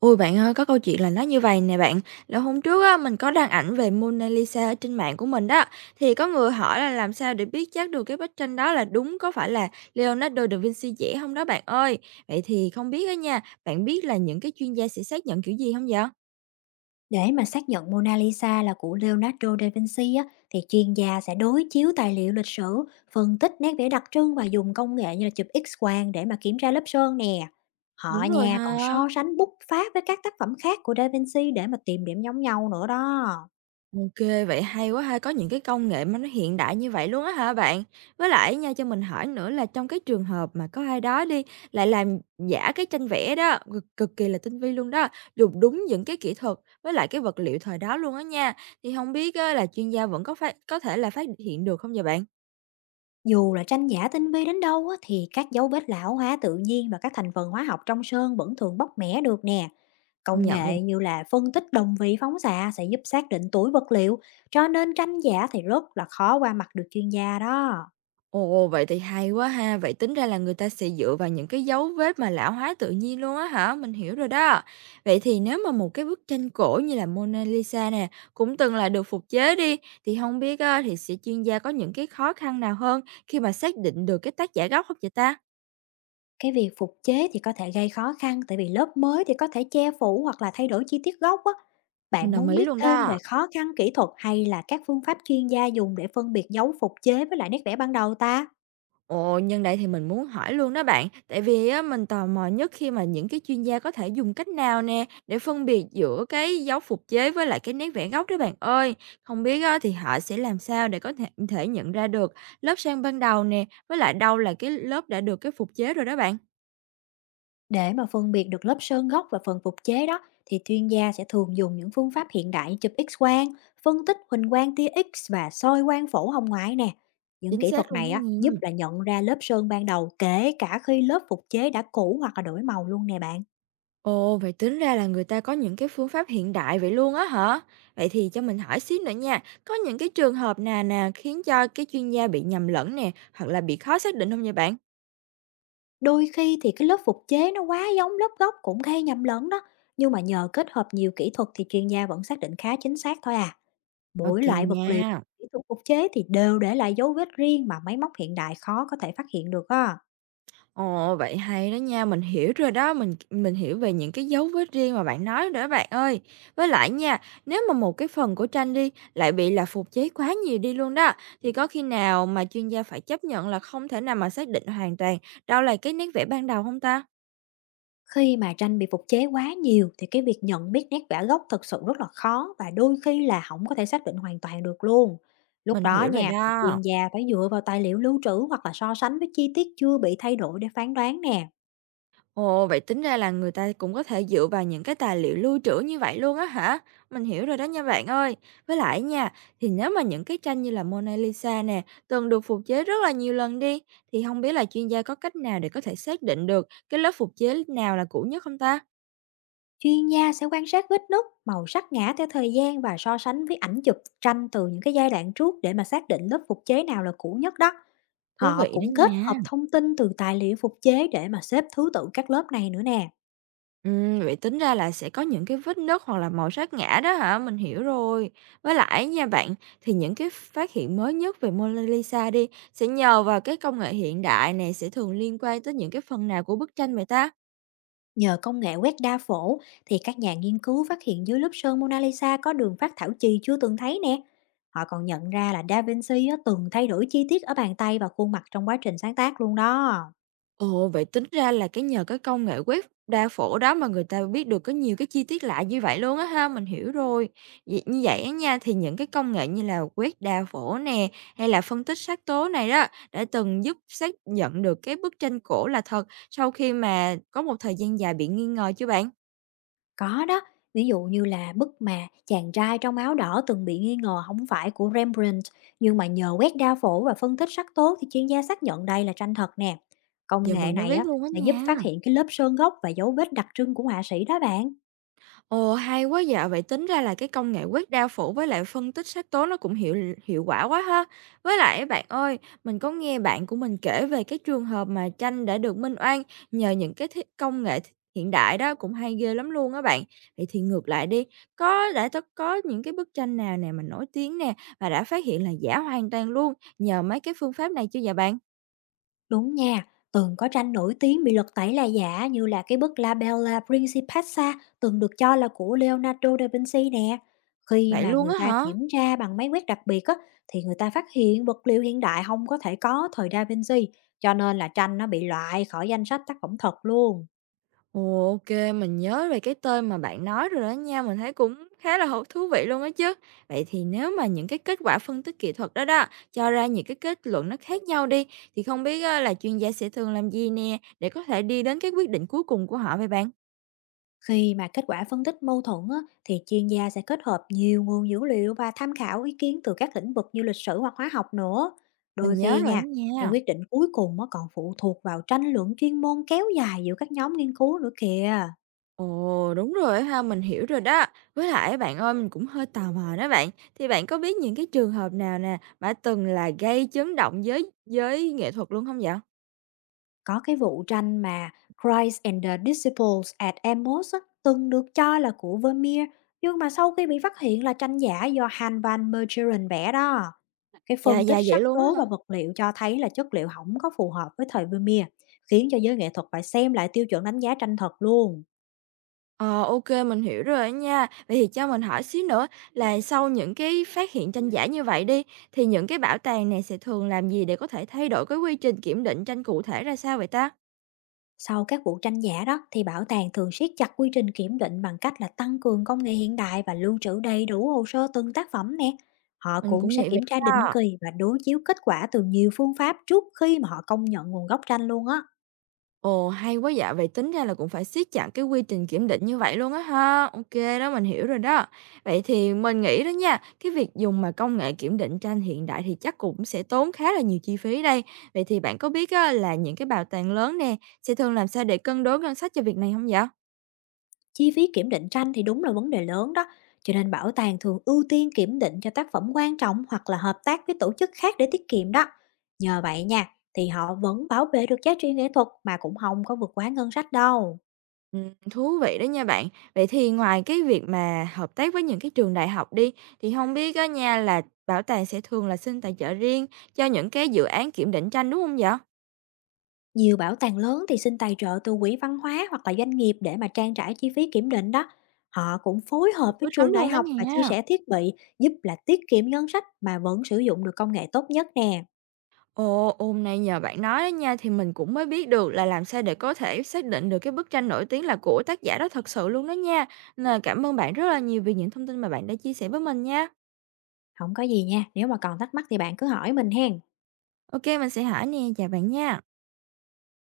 Ôi, bạn ơi, có câu chuyện là nó như vậy nè bạn, là hôm trước á, mình có đăng ảnh về Mona Lisa ở trên mạng của mình đó, thì có người hỏi là làm sao để biết chắc được cái bức tranh đó là đúng có phải là Leonardo da Vinci vẽ không đó bạn ơi? Vậy thì không biết á nha, bạn biết là những cái chuyên gia sẽ xác nhận kiểu gì hông vậy? Để mà xác nhận Mona Lisa là của Leonardo da Vinci á, thì chuyên gia sẽ đối chiếu tài liệu lịch sử, phân tích nét vẽ đặc trưng và dùng công nghệ như là chụp X-quang để mà kiểm tra lớp sơn nè. Họ Đúng rồi nha ha. còn so sánh bút pháp với các tác phẩm khác của Da Vinci để mà tìm điểm giống nhau nữa đó. OK, vậy hay quá ha, có những cái công nghệ mà nó hiện đại như vậy luôn á hả bạn? Với lại nha, cho mình hỏi nữa là trong cái trường hợp mà có ai đó đi, lại làm giả cái tranh vẽ đó, cực cực kỳ là tinh vi luôn đó, dùng đúng những cái kỹ thuật với lại cái vật liệu thời đó luôn á nha, thì không biết á là chuyên gia vẫn có thể là phát hiện được không vậy bạn? Dù là tranh giả tinh vi đến đâu á, thì các dấu vết lão hóa tự nhiên và các thành phần hóa học trong sơn vẫn thường bóc mẻ được nè. Công Công nhận luôn. nghệ như là phân tích đồng vị phóng xạ sẽ giúp xác định tuổi vật liệu, cho nên tranh giả thì rất là khó qua mặt được chuyên gia đó. Ồ, vậy thì hay quá ha. Vậy tính ra là người ta sẽ dựa vào những cái dấu vết mà lão hóa tự nhiên luôn á hả? Mình hiểu rồi đó. Vậy thì nếu mà một cái bức tranh cổ như là Mona Lisa nè cũng từng là được phục chế đi thì không biết á, thì sẽ chuyên gia có những cái khó khăn nào hơn khi mà xác định được cái tác giả gốc không vậy ta? Cái việc phục chế thì có thể gây khó khăn tại vì lớp mới thì có thể che phủ hoặc là thay đổi chi tiết gốc á. Mình Bạn đồng muốn ý biết luôn thêm đó. về khó khăn kỹ thuật hay là các phương pháp chuyên gia dùng để phân biệt dấu phục chế với lại nét vẽ ban đầu ta? Ồ, nhân đây thì mình muốn hỏi luôn đó bạn, tại vì á mình tò mò nhất khi mà những cái chuyên gia có thể dùng cách nào nè để phân biệt giữa cái dấu phục chế với lại cái nét vẽ gốc đó bạn ơi. Không biết á thì họ sẽ làm sao để có thể thể nhận ra được lớp sang ban đầu nè, với lại đâu là cái lớp đã được cái phục chế rồi đó bạn. Để mà phân biệt được lớp sơn gốc và phần phục chế đó, thì chuyên gia sẽ thường dùng những phương pháp hiện đại như chụp X-quang, phân tích huỳnh quang tia X và soi quang phổ hồng ngoại nè. Những Chính kỹ xác thuật luôn này đó á, giúp nha. là nhận ra lớp sơn ban đầu kể cả khi lớp phục chế đã cũ hoặc là đổi màu luôn nè bạn. Ồ, vậy tính ra là người ta có những cái phương pháp hiện đại vậy luôn á hả? Vậy thì cho mình hỏi xíu nữa nha, có những cái trường hợp nào nè khiến cho cái chuyên gia bị nhầm lẫn nè, hoặc là bị khó xác định không nha bạn? Đôi khi thì cái lớp phục chế nó quá giống lớp gốc cũng gây nhầm lẫn đó. Nhưng mà nhờ kết hợp nhiều kỹ thuật thì chuyên gia vẫn xác định khá chính xác thôi à. Mỗi OK loại vật liệu, nha. kỹ thuật phục chế thì đều để lại dấu vết riêng mà máy móc hiện đại khó có thể phát hiện được á. Ồ, vậy hay đó nha, mình hiểu rồi đó, mình hiểu về những cái dấu vết riêng mà bạn nói rồi đó bạn ơi. Với lại nha, nếu mà một cái phần của tranh đi, lại bị là phục chế quá nhiều đi luôn đó, thì có khi nào mà chuyên gia phải chấp nhận là không thể nào mà xác định hoàn toàn đâu là cái nét vẽ ban đầu không ta? Khi mà tranh bị phục chế quá nhiều thì cái việc nhận biết nét vẽ gốc thực sự rất là khó, và đôi khi là hổng có thể xác định hoàn toàn được luôn. Lúc Mình đó hiểu rồi nha, thì đó. chuyên gia phải dựa vào tài liệu lưu trữ hoặc là so sánh với chi tiết chưa bị thay đổi để phán đoán nè. Ồ, vậy tính ra là người ta cũng có thể dựa vào những cái tài liệu lưu trữ như vậy luôn á hả? Mình hiểu rồi đó nha bạn ơi. Với lại nha, thì nếu mà những cái tranh như là Mona Lisa nè, từng được phục chế rất là nhiều lần đi, thì không biết là chuyên gia có cách nào để có thể xác định được cái lớp phục chế nào là cũ nhất không ta? Chuyên gia sẽ quan sát vết nứt, màu sắc ngã theo thời gian và so sánh với ảnh chụp tranh từ những cái giai đoạn trước để mà xác định lớp phục chế nào là cũ nhất đó. Thú Họ vị đó cũng kết nha. hợp thông tin từ tài liệu phục chế để mà xếp thứ tự các lớp này nữa nè. Vậy tính ra là sẽ có những cái vết nứt hoặc là màu sát ngã đó hả? Mình hiểu rồi. Với lại nha bạn, thì những cái phát hiện mới nhất về Mona Lisa đi, sẽ nhờ vào cái công nghệ hiện đại này sẽ thường liên quan tới những cái phần nào của bức tranh vậy ta? Nhờ công nghệ quét đa phổ, thì các nhà nghiên cứu phát hiện dưới lớp sơn Mona Lisa có đường phát thảo chì chưa từng thấy nè. Họ còn nhận ra là Da Vinci á, từng thay đổi chi tiết ở bàn tay và khuôn mặt trong quá trình sáng tác luôn đó. Ồ, vậy tính ra là cái nhờ cái công nghệ web đa phổ đó mà người ta biết được có nhiều cái chi tiết lạ như vậy luôn á ha, mình hiểu rồi. Vậy, như vậy á nha, thì những cái công nghệ như là web đa phổ nè, hay là phân tích sắc tố này đó, đã từng giúp xác nhận được cái bức tranh cổ là thật sau khi mà có một thời gian dài bị nghi ngờ chứ bạn. Có đó, ví dụ như là bức mà chàng trai trong áo đỏ từng bị nghi ngờ không phải của Rembrandt, nhưng mà nhờ quét đa phổ và phân tích sắc tố thì chuyên gia xác nhận đây là tranh thật nè. Công Giờ nghệ mình mới này biết á, luôn á đã giúp nha. phát hiện cái lớp sơn gốc và dấu vết đặc trưng của họa sĩ đó bạn. Ồ, hay quá dạ! Vậy tính ra là cái công nghệ quét đao phủ với lại phân tích sắc tố nó cũng hiệu hiệu quả quá ha. Với lại á bạn ơi, mình có nghe bạn của mình kể về cái trường hợp mà tranh đã được minh oan nhờ những cái thiết công nghệ th hiện đại đó, cũng hay ghê lắm luôn á bạn. Vậy thì ngược lại đi, có đã t có những cái bức tranh nào nè mà nổi tiếng nè, và đã phát hiện là giả hoàn toàn luôn nhờ mấy cái phương pháp này chưa dạ bạn? Đúng nha, từng có tranh nổi tiếng bị lật tẩy là giả như là cái bức La Bella Principessa, từng được cho là của Leonardo da Vinci nè. Khi Vậy mà luôn người á ta hả? kiểm tra bằng máy quét đặc biệt á, thì người ta phát hiện vật liệu hiện đại không có thể có thời Da Vinci, cho nên là tranh nó bị loại khỏi danh sách tác phẩm thật luôn. Ồ, mình nhớ về cái tên mà bạn nói rồi đó nha, mình thấy cũng khá là thú vị luôn á chứ. Vậy thì nếu mà những cái kết quả phân tích kỹ thuật đó đó, cho ra những cái kết luận nó khác nhau đi, thì không biết á là chuyên gia sẽ thường làm gì nè, để có thể đi đến cái quyết định cuối cùng của họ vậy bạn? Khi mà kết quả phân tích mâu thuẫn á, thì chuyên gia sẽ kết hợp nhiều nguồn dữ liệu và tham khảo ý kiến từ các lĩnh vực như lịch sử hoặc hóa học nữa. Mình Đôi nhớ khi rồi á nha, cái nha. quyết định cuối cùng á, còn phụ thuộc vào tranh luận chuyên môn kéo dài giữa các nhóm nghiên cứu nữa kìa. Ồ, đúng rồi á ha, mình hiểu rồi đó. Với lại bạn ơi, mình cũng hơi tò mò đó bạn. Thì bạn có biết những cái trường hợp nào nè, mà từng là gây chấn động với nghệ thuật luôn không vậy? Có cái vụ tranh mà Christ and the Disciples at Emmons á, từng được cho là của Vermeer, nhưng mà sau khi bị phát hiện là tranh giả do Han van Meegeren vẽ đó. Cái Dạ, phân tích dạ, vậy sắc luôn á tố và hả? vật liệu cho thấy là chất liệu không có phù hợp với thời Vermeer, khiến cho giới nghệ thuật phải xem lại tiêu chuẩn đánh giá tranh thật luôn. Ờ, OK, mình hiểu rồi á nha. Vậy thì cho mình hỏi xíu nữa là sau những cái phát hiện tranh giả như vậy đi, thì những cái bảo tàng này sẽ thường làm gì để có thể thay đổi cái quy trình kiểm định tranh cụ thể ra sao vậy ta? Sau các vụ tranh giả đó thì bảo tàng thường siết chặt quy trình kiểm định bằng cách là tăng cường công nghệ hiện đại và lưu trữ đầy đủ hồ sơ từng tác phẩm nè. Họ Mình cũng cũng sẽ nghĩ vậy kiểm tra định đó. kỳ và đối chiếu kết quả từ nhiều phương pháp trước khi mà họ công nhận nguồn gốc tranh luôn á. Ồ, hay quá dạ, vậy tính ra là cũng phải siết chặt cái quy trình kiểm định như vậy luôn á ha. OK đó, mình hiểu rồi đó. Vậy thì mình nghĩ đó nha, cái việc dùng mà công nghệ kiểm định tranh hiện đại thì chắc cũng sẽ tốn khá là nhiều chi phí đây. Vậy thì bạn có biết á, là những cái bảo tàng lớn nè, sẽ thường làm sao để cân đối ngân sách cho việc này không dạ? Chi phí kiểm định tranh thì đúng là vấn đề lớn đó, cho nên bảo tàng thường ưu tiên kiểm định cho tác phẩm quan trọng hoặc là hợp tác với tổ chức khác để tiết kiệm đó. Nhờ vậy nha, thì họ vẫn bảo vệ được giá trị nghệ thuật mà cũng không có vượt quá ngân sách đâu. Thú vị đó nha bạn. Vậy thì ngoài cái việc mà hợp tác với những cái trường đại học đi, thì không biết á nha là bảo tàng sẽ thường là xin tài trợ riêng cho những cái dự án kiểm định tranh, đúng không dạ? Nhiều bảo tàng lớn thì xin tài trợ từ quỹ văn hóa hoặc là doanh nghiệp để mà trang trải chi phí kiểm định đó. Họ cũng phối Hữu hợp với ích lắm trường đại luôn đó học và chia nha. sẻ thiết bị, giúp là tiết kiệm ngân sách mà vẫn sử dụng được công nghệ tốt nhất nè. Ồ, hôm nay nhờ bạn nói đó nha thì mình cũng mới biết được là làm sao để có thể xác định được cái bức tranh nổi tiếng là của tác giả đó thật sự luôn đó nha. Nên là cảm ơn bạn rất là nhiều vì những thông tin mà bạn đã chia sẻ với mình nha. Không có gì nha, nếu mà còn thắc mắc thì bạn cứ hỏi mình hen. OK, mình sẽ hỏi nè, chào bạn nha.